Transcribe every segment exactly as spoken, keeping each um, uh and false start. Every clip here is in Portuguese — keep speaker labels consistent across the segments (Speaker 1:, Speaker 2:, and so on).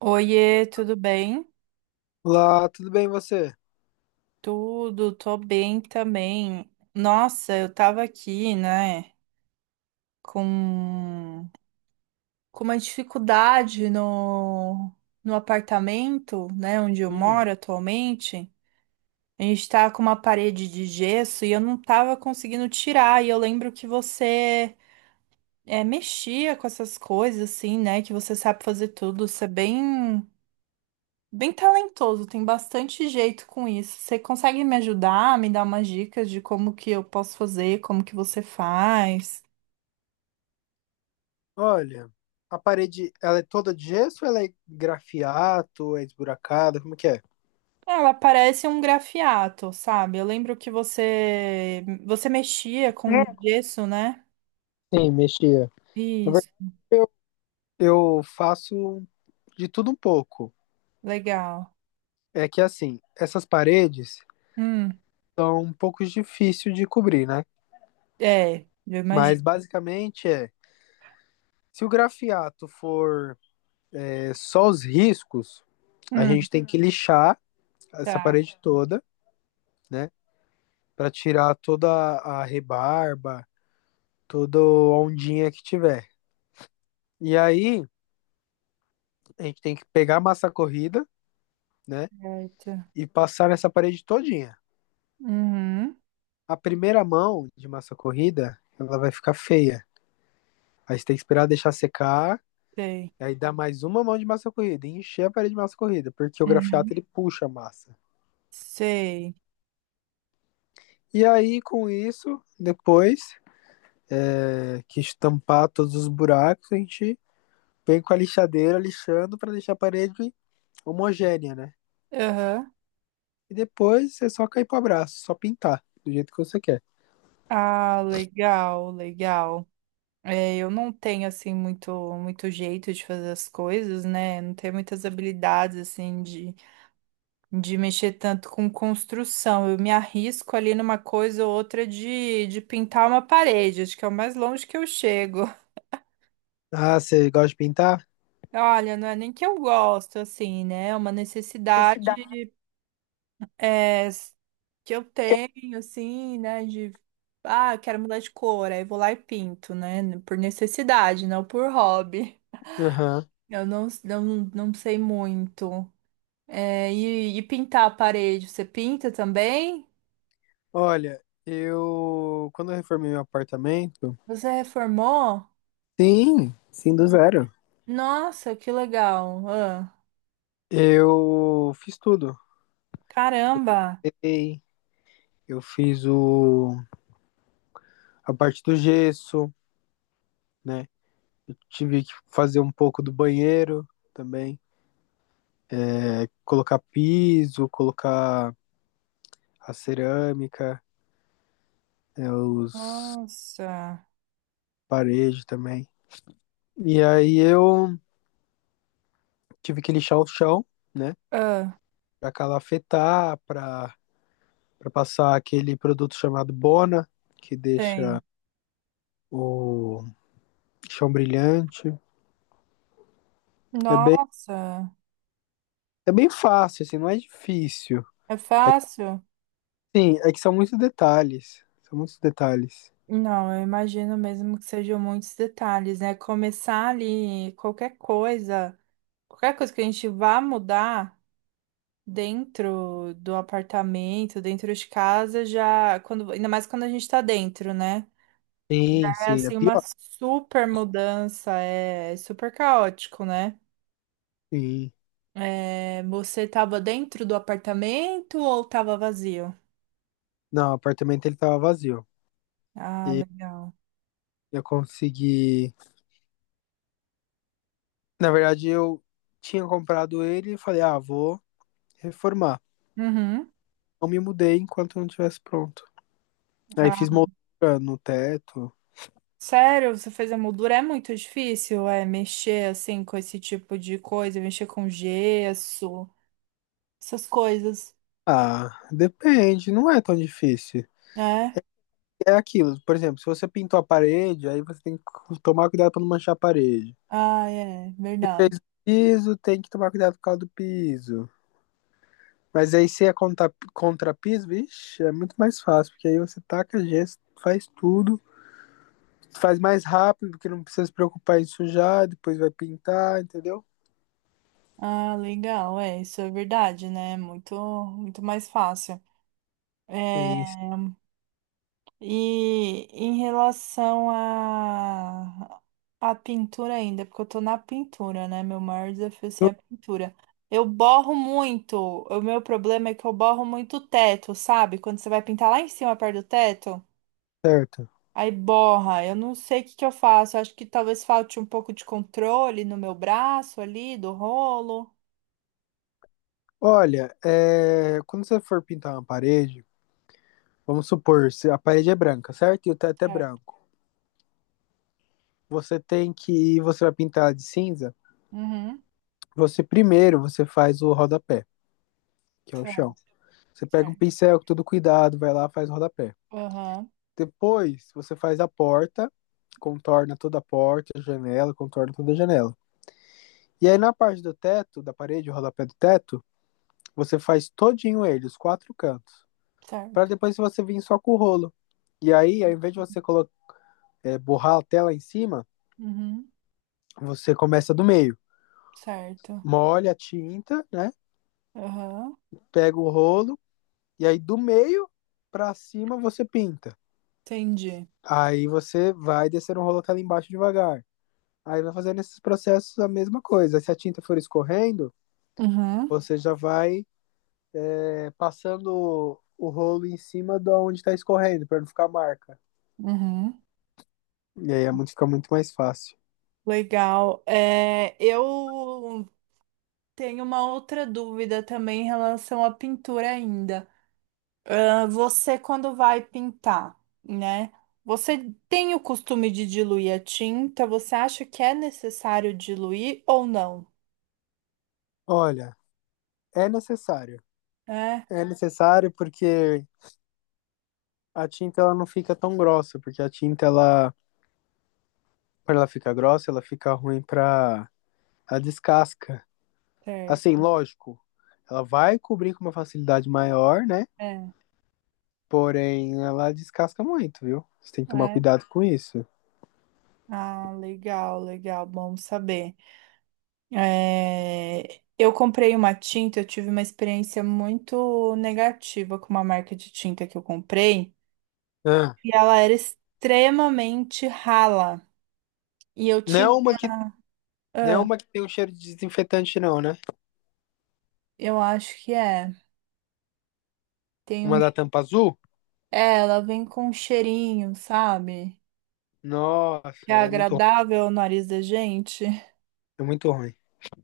Speaker 1: Oiê, tudo bem?
Speaker 2: Olá, tudo bem você?
Speaker 1: Tudo, tô bem também. Nossa, eu tava aqui, né, com, com uma dificuldade no, no apartamento, né, onde eu
Speaker 2: Hum.
Speaker 1: moro atualmente. A gente tá com uma parede de gesso e eu não tava conseguindo tirar. E eu lembro que você é, mexia com essas coisas, assim, né, que você sabe fazer tudo. Você é bem Bem talentoso, tem bastante jeito com isso. Você consegue me ajudar, me dar umas dicas de como que eu posso fazer, como que você faz?
Speaker 2: Olha, a parede, ela é toda de gesso ou ela é grafiato, é esburacada, como que é?
Speaker 1: Ela parece um grafiato, sabe? Eu lembro que você você mexia com gesso, né?
Speaker 2: Sim, mexia. Na
Speaker 1: Isso,
Speaker 2: verdade, eu, eu faço de tudo um pouco.
Speaker 1: legal.
Speaker 2: É que assim, essas paredes
Speaker 1: Hum,
Speaker 2: são um pouco difíceis de cobrir, né?
Speaker 1: é, eu
Speaker 2: Mas
Speaker 1: imagino.
Speaker 2: basicamente é, se o grafiato for é, só os riscos, a
Speaker 1: Hum,
Speaker 2: gente tem que lixar essa
Speaker 1: tá,
Speaker 2: parede toda, né? Para tirar toda a rebarba, toda ondinha que tiver. E aí, a gente tem que pegar a massa corrida, né?
Speaker 1: certo.
Speaker 2: E passar nessa parede todinha.
Speaker 1: Uhum,
Speaker 2: A primeira mão de massa corrida, ela vai ficar feia. Aí você tem que esperar deixar secar,
Speaker 1: sei.
Speaker 2: e aí dá mais uma mão de massa corrida, e encher a parede de massa corrida, porque o
Speaker 1: Uhum,
Speaker 2: grafiato ele puxa a massa.
Speaker 1: sei.
Speaker 2: E aí, com isso, depois é, que estampar todos os buracos, a gente vem com a lixadeira lixando para deixar a parede homogênea, né?
Speaker 1: Aham.
Speaker 2: E depois é só cair pro abraço, só pintar do jeito que você quer.
Speaker 1: Ah, legal, legal. É, eu não tenho assim muito muito jeito de fazer as coisas, né? Não tenho muitas habilidades assim de, de mexer tanto com construção. Eu me arrisco ali numa coisa ou outra de, de pintar uma parede, acho que é o mais longe que eu chego.
Speaker 2: Ah, você gosta de pintar?
Speaker 1: Olha, não é nem que eu gosto assim, né? É uma
Speaker 2: Esse dá.
Speaker 1: necessidade é, s- que eu tenho assim, né, de ah, eu quero mudar de cor, aí vou lá e pinto, né? Por necessidade, não por hobby.
Speaker 2: Aham.
Speaker 1: Eu não, não, não sei muito. É, e, e pintar a parede, você pinta também?
Speaker 2: Olha, eu. Quando eu reformei meu apartamento.
Speaker 1: Você reformou?
Speaker 2: Sim, sim, do zero.
Speaker 1: Nossa, que legal! Ah,
Speaker 2: Eu fiz tudo.
Speaker 1: caramba!
Speaker 2: Ei, eu fiz o... a parte do gesso, né? Eu tive que fazer um pouco do banheiro também. É, colocar piso, colocar a cerâmica, é, os
Speaker 1: Nossa!
Speaker 2: paredes também. E aí eu tive que lixar o chão, né?
Speaker 1: Ah,
Speaker 2: Pra calafetar, pra para passar aquele produto chamado Bona, que deixa
Speaker 1: sei.
Speaker 2: o chão brilhante. É bem,
Speaker 1: Nossa,
Speaker 2: é bem fácil, assim, não é difícil.
Speaker 1: é
Speaker 2: É, que,
Speaker 1: fácil?
Speaker 2: sim, é que são muitos detalhes. São muitos detalhes.
Speaker 1: Não, eu imagino mesmo que sejam muitos detalhes, né? Começar ali qualquer coisa, qualquer coisa que a gente vá mudar dentro do apartamento, dentro de casa, já quando, ainda mais quando a gente tá dentro, né?
Speaker 2: Sim,
Speaker 1: É
Speaker 2: sim, é
Speaker 1: assim uma
Speaker 2: pior.
Speaker 1: super mudança, é é super caótico, né?
Speaker 2: Sim.
Speaker 1: É, você tava dentro do apartamento ou tava vazio?
Speaker 2: Não, o apartamento ele tava vazio.
Speaker 1: Ah,
Speaker 2: E
Speaker 1: legal.
Speaker 2: eu consegui. Na verdade, eu tinha comprado ele e falei, ah, vou reformar.
Speaker 1: Uhum.
Speaker 2: Não me mudei enquanto não tivesse pronto. Aí
Speaker 1: Ah,
Speaker 2: fiz moldura no teto.
Speaker 1: sério, você fez a moldura? É muito difícil, é mexer assim com esse tipo de coisa, mexer com gesso, essas coisas,
Speaker 2: Ah, depende, não é tão difícil.
Speaker 1: né?
Speaker 2: É aquilo. Por exemplo, se você pintou a parede, aí você tem que cu- tomar cuidado para não manchar a parede.
Speaker 1: Ah, é,
Speaker 2: Se
Speaker 1: verdade.
Speaker 2: fez o piso, tem que tomar cuidado por causa do piso. Mas aí se é contra, contra piso, vixe, é muito mais fácil, porque aí você taca gesso, faz tudo, faz mais rápido, porque não precisa se preocupar em sujar, depois vai pintar, entendeu?
Speaker 1: Ah, legal, é, isso é verdade, né? É muito, muito mais fácil. É,
Speaker 2: Isso,
Speaker 1: e em relação à à pintura ainda, porque eu tô na pintura, né? Meu maior desafio assim, é a
Speaker 2: tudo
Speaker 1: pintura. Eu borro muito. O meu problema é que eu borro muito o teto, sabe? Quando você vai pintar lá em cima, perto do teto,
Speaker 2: certo.
Speaker 1: aí borra. Eu não sei o que que eu faço. Eu acho que talvez falte um pouco de controle no meu braço ali, do rolo.
Speaker 2: Olha, é, quando você for pintar uma parede, vamos supor, se a parede é branca, certo? E o teto é
Speaker 1: Certo.
Speaker 2: branco. Você tem que, você vai pintar de cinza.
Speaker 1: Uhum.
Speaker 2: Você primeiro você faz o rodapé, que é o chão.
Speaker 1: Certo,
Speaker 2: Você pega um
Speaker 1: certo.
Speaker 2: pincel com todo cuidado, vai lá, faz o rodapé.
Speaker 1: Aham,
Speaker 2: Depois você faz a porta, contorna toda a porta, a janela, contorna toda a janela. E aí na parte do teto, da parede, o rodapé do teto, você faz todinho ele, os quatro cantos. Para
Speaker 1: certo.
Speaker 2: depois você vir só com o rolo. E aí, ao invés de você colocar, é, borrar a tela em cima,
Speaker 1: Uhum,
Speaker 2: você começa do meio.
Speaker 1: certo.
Speaker 2: Molha a tinta, né?
Speaker 1: Aham,
Speaker 2: Pega o rolo, e aí do meio para cima você pinta.
Speaker 1: entendi.
Speaker 2: Aí você vai descer um rolo até lá embaixo devagar. Aí vai fazendo esses processos a mesma coisa. Se a tinta for escorrendo,
Speaker 1: Uhum,
Speaker 2: você já vai é, passando o rolo em cima de onde está escorrendo, para não ficar marca.
Speaker 1: uhum.
Speaker 2: E aí a mão fica muito mais fácil.
Speaker 1: Legal. É, eu tenho uma outra dúvida também em relação à pintura ainda. Ah, você, quando vai pintar, né? Você tem o costume de diluir a tinta? Você acha que é necessário diluir ou não?
Speaker 2: Olha, é necessário.
Speaker 1: É,
Speaker 2: É necessário porque a tinta ela não fica tão grossa, porque a tinta ela, para ela ficar grossa, ela fica ruim para a descasca. Assim,
Speaker 1: certo.
Speaker 2: lógico, ela vai cobrir com uma facilidade maior, né?
Speaker 1: É,
Speaker 2: Porém, ela descasca muito, viu? Você tem que tomar
Speaker 1: é.
Speaker 2: cuidado com isso.
Speaker 1: Ah, legal, legal. Bom saber. É, eu comprei uma tinta, eu tive uma experiência muito negativa com uma marca de tinta que eu comprei,
Speaker 2: Ah,
Speaker 1: e ela era extremamente rala. E eu
Speaker 2: não é
Speaker 1: tinha.
Speaker 2: uma que, não é
Speaker 1: Ah,
Speaker 2: uma que tem um cheiro de desinfetante, não, né?
Speaker 1: eu acho que é. Tem
Speaker 2: Uma da
Speaker 1: um...
Speaker 2: tampa azul?
Speaker 1: É, ela vem com um cheirinho, sabe? Que
Speaker 2: Nossa,
Speaker 1: é
Speaker 2: ela é muito, ru-
Speaker 1: agradável ao nariz da gente.
Speaker 2: é muito ruim.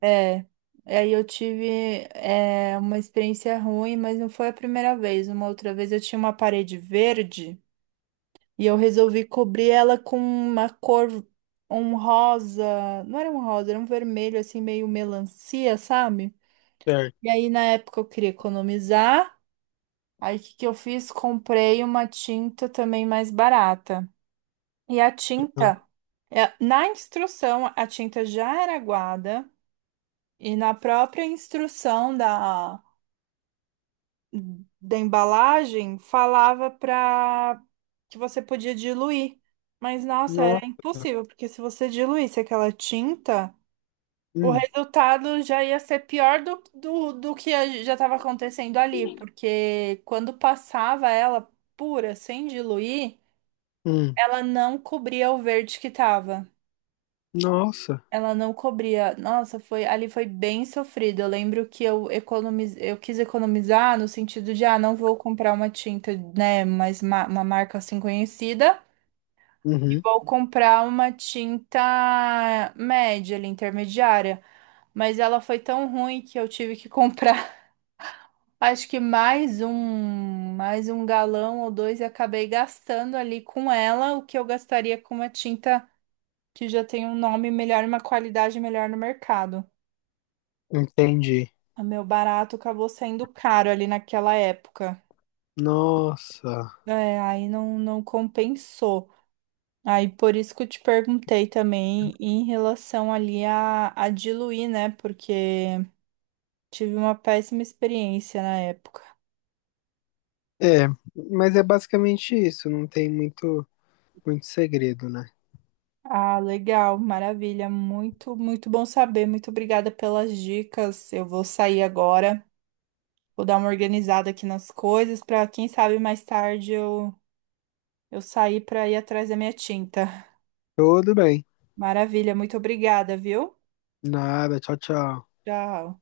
Speaker 1: É. E aí eu tive é, uma experiência ruim, mas não foi a primeira vez. Uma outra vez eu tinha uma parede verde. E eu resolvi cobrir ela com uma cor, um rosa, não era um rosa, era um vermelho assim meio melancia, sabe? E
Speaker 2: Certo.
Speaker 1: aí na época eu queria economizar. Aí o que que eu fiz? Comprei uma tinta também mais barata. E a
Speaker 2: Ah,
Speaker 1: tinta, é, na instrução, a tinta já era aguada e na própria instrução da da embalagem falava para que você podia diluir. Mas nossa, era
Speaker 2: nossa.
Speaker 1: impossível, porque se você diluísse aquela tinta, o
Speaker 2: Hum,
Speaker 1: resultado já ia ser pior do, do, do que a- já estava acontecendo ali, porque quando passava ela pura, sem diluir,
Speaker 2: hum.
Speaker 1: ela não cobria o verde que estava.
Speaker 2: Nossa.
Speaker 1: Ela não cobria. Nossa, foi ali foi bem sofrido. Eu lembro que eu economiz... eu quis economizar no sentido de, ah, não vou comprar uma tinta, né, mas ma- uma marca assim conhecida e
Speaker 2: Uhum.
Speaker 1: vou comprar uma tinta média, ali, intermediária. Mas ela foi tão ruim que eu tive que comprar, acho que mais um, mais um galão ou dois e acabei gastando ali com ela o que eu gastaria com uma tinta que já tem um nome melhor e uma qualidade melhor no mercado.
Speaker 2: Entendi.
Speaker 1: O meu barato acabou saindo caro ali naquela época.
Speaker 2: Nossa.
Speaker 1: É, aí não, não compensou. Aí por isso que eu te perguntei também em relação ali a, a diluir, né? Porque tive uma péssima experiência na época.
Speaker 2: É, mas é basicamente isso. Não tem muito, muito segredo, né?
Speaker 1: Ah, legal, maravilha. Muito, muito bom saber. Muito obrigada pelas dicas. Eu vou sair agora, vou dar uma organizada aqui nas coisas para quem sabe mais tarde eu, eu sair para ir atrás da minha tinta.
Speaker 2: Tudo bem.
Speaker 1: Maravilha, muito obrigada, viu?
Speaker 2: Nada. Tchau, tchau.
Speaker 1: Tchau.